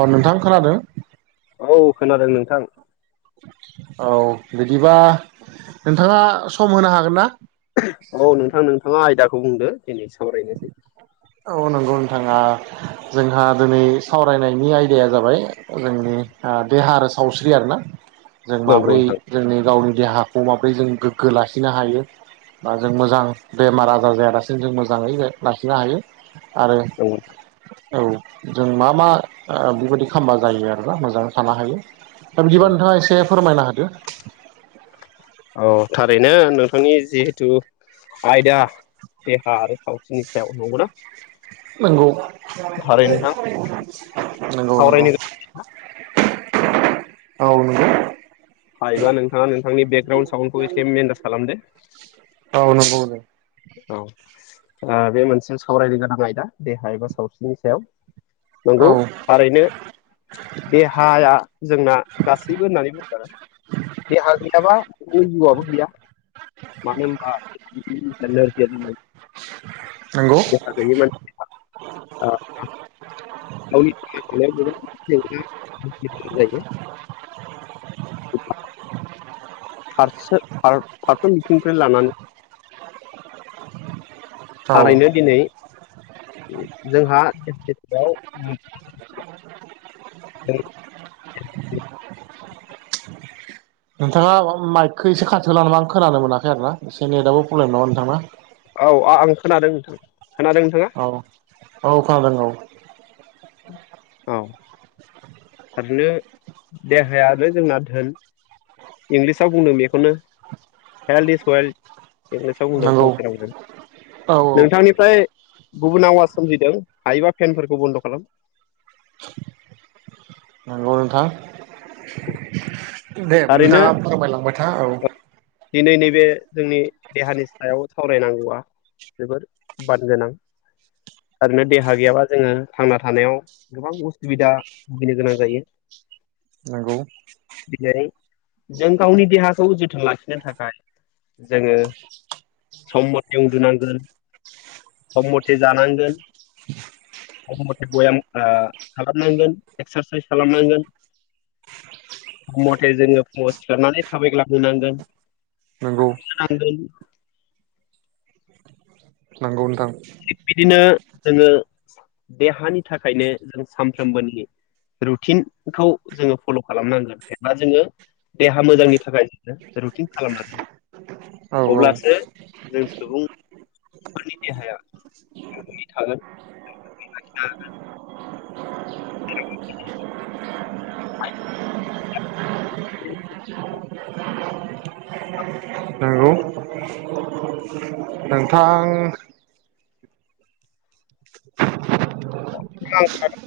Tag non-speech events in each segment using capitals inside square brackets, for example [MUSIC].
औ नोंथां खोनादों औ खोनादों नोंथां औ बिदिबा नोंथाङा सम होनो हागोन ना औ नोंथां नोंथाङा आयदाखौ बुंदो दिनै सावरायनोसै औ नंगौ नोंथाङा जोंहा दिनै सावरायनायनि आयदाया जाबाय जोंनि देहा आरो सावस्रि आरोना जों नंगौ माबोरै नोंथां जोंनि गावनि देहाखौ माबोरै जों गोग्गो लाखिनो हायो बा जों मोजां बेमार आजार जायालासिनो जों मोजाङै लाखिनो हायो आरो औ औ जों मा मा बेबायादि खालामामबा जायो आरोना मोजाङै थानो हायो दा बिदिबा नंगौ नोंथाङा एसे फोरमायनो होदो औ थारैनो नोंथांनि जिहेथु आयदा देहा आरो सावस्रिनि सायाव नंगौना नंगौ थारै नोंथां नंगौ नंगौ सावरायनो गोनां औ नंगौ हायोबा नोंथाङा नोंथांनि बेकग्राउन्ड साउन्डखौ एसे मेनटेज खालामदो औ नंगौ नो औ ओ बे मोनसे सावरायनो गोनां आयदा देहा एबा सावस्रिनि सायाव नंगौ औ थारैनो देहाया जोंना गासैबो होननानै बुंदों देहा गैयाबा अंग'आबो गैया मानो होमबा [UNINTELLIGIBLE] नंगौ [UNINTELLIGIBLE] [UNINTELLIGIBLE] फारसे फारफ्रोम बिथिंनिफ्राय लानानै औ थारैनो दिनै जोंहा [UNINTELLIGIBLE] [UNINTELLIGIBLE] नोंथाङा माइकखौ एसे खाथिवला नामा आं खोनानो मोनाखै आरो ना एसे नेटाबबो प्रब्लेम नामा नोंथांना औ आं खोनादों नोंथां खोनादों नोंथाङा औ औ खोनादों औ औ थारनो देहायानो जोंना धोन इंलिसाव बुंदों बेखौनो हेल्थ इस वेल इंलिसाव बुंदों नंगौ फंस दावोन औ [UNINTELLIGIBLE] नोंथांनिफ्राय गुबुन आवाज सोमजिदों हायोबा फेनफोरखौ बन्द' खालाम नांगौ नोंथां दे थारैनो नोंथाङा फमायलांबाय था औ दिनै नैबे जोंनि देहानि सायाव सावरायनांगौआ जोबोद बानगोनां थारैनो देहा गैयाबा जोङो थांना थानायाव गोबां उसुबिदा भुगिनो गोनां जायो नंगौ बिदायारि [UNINTELLIGIBLE] जों गावनि देहाखौ जोथोन लाखिनो थाखाय जोङो सम मथे उन्दुनांगोन सम मथे जानांगोन [INAUDIBLE] मथ मथे बयाम आ खालामनांगोन एक्सारसाइस खालामनांगोन सम [UNINTELLIGIBLE] थे जोङो फुङाव सिखारनानै थाबायग्लांनो नंगौ खारनो नांगोन नांगौ नोंथां थिग बिदिनो जोङो देहानि थाखायनो जों सानफ्रोमबोनि रुटिनखौ जोङो फल' खालामनांगोन एबा जोङो देहा मोजांनि थाखाय जों रुटिन खालामनानै ला औ औ अब्लासो जों सुबुंफोरनि देहाया गोगोयै थागोन [UNINTELLIGIBLE] [INAUDIBLE] नोंगौ नोंथां ओं आं खोनादों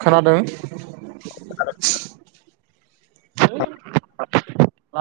खोनादों [UNINTELLIGIBLE]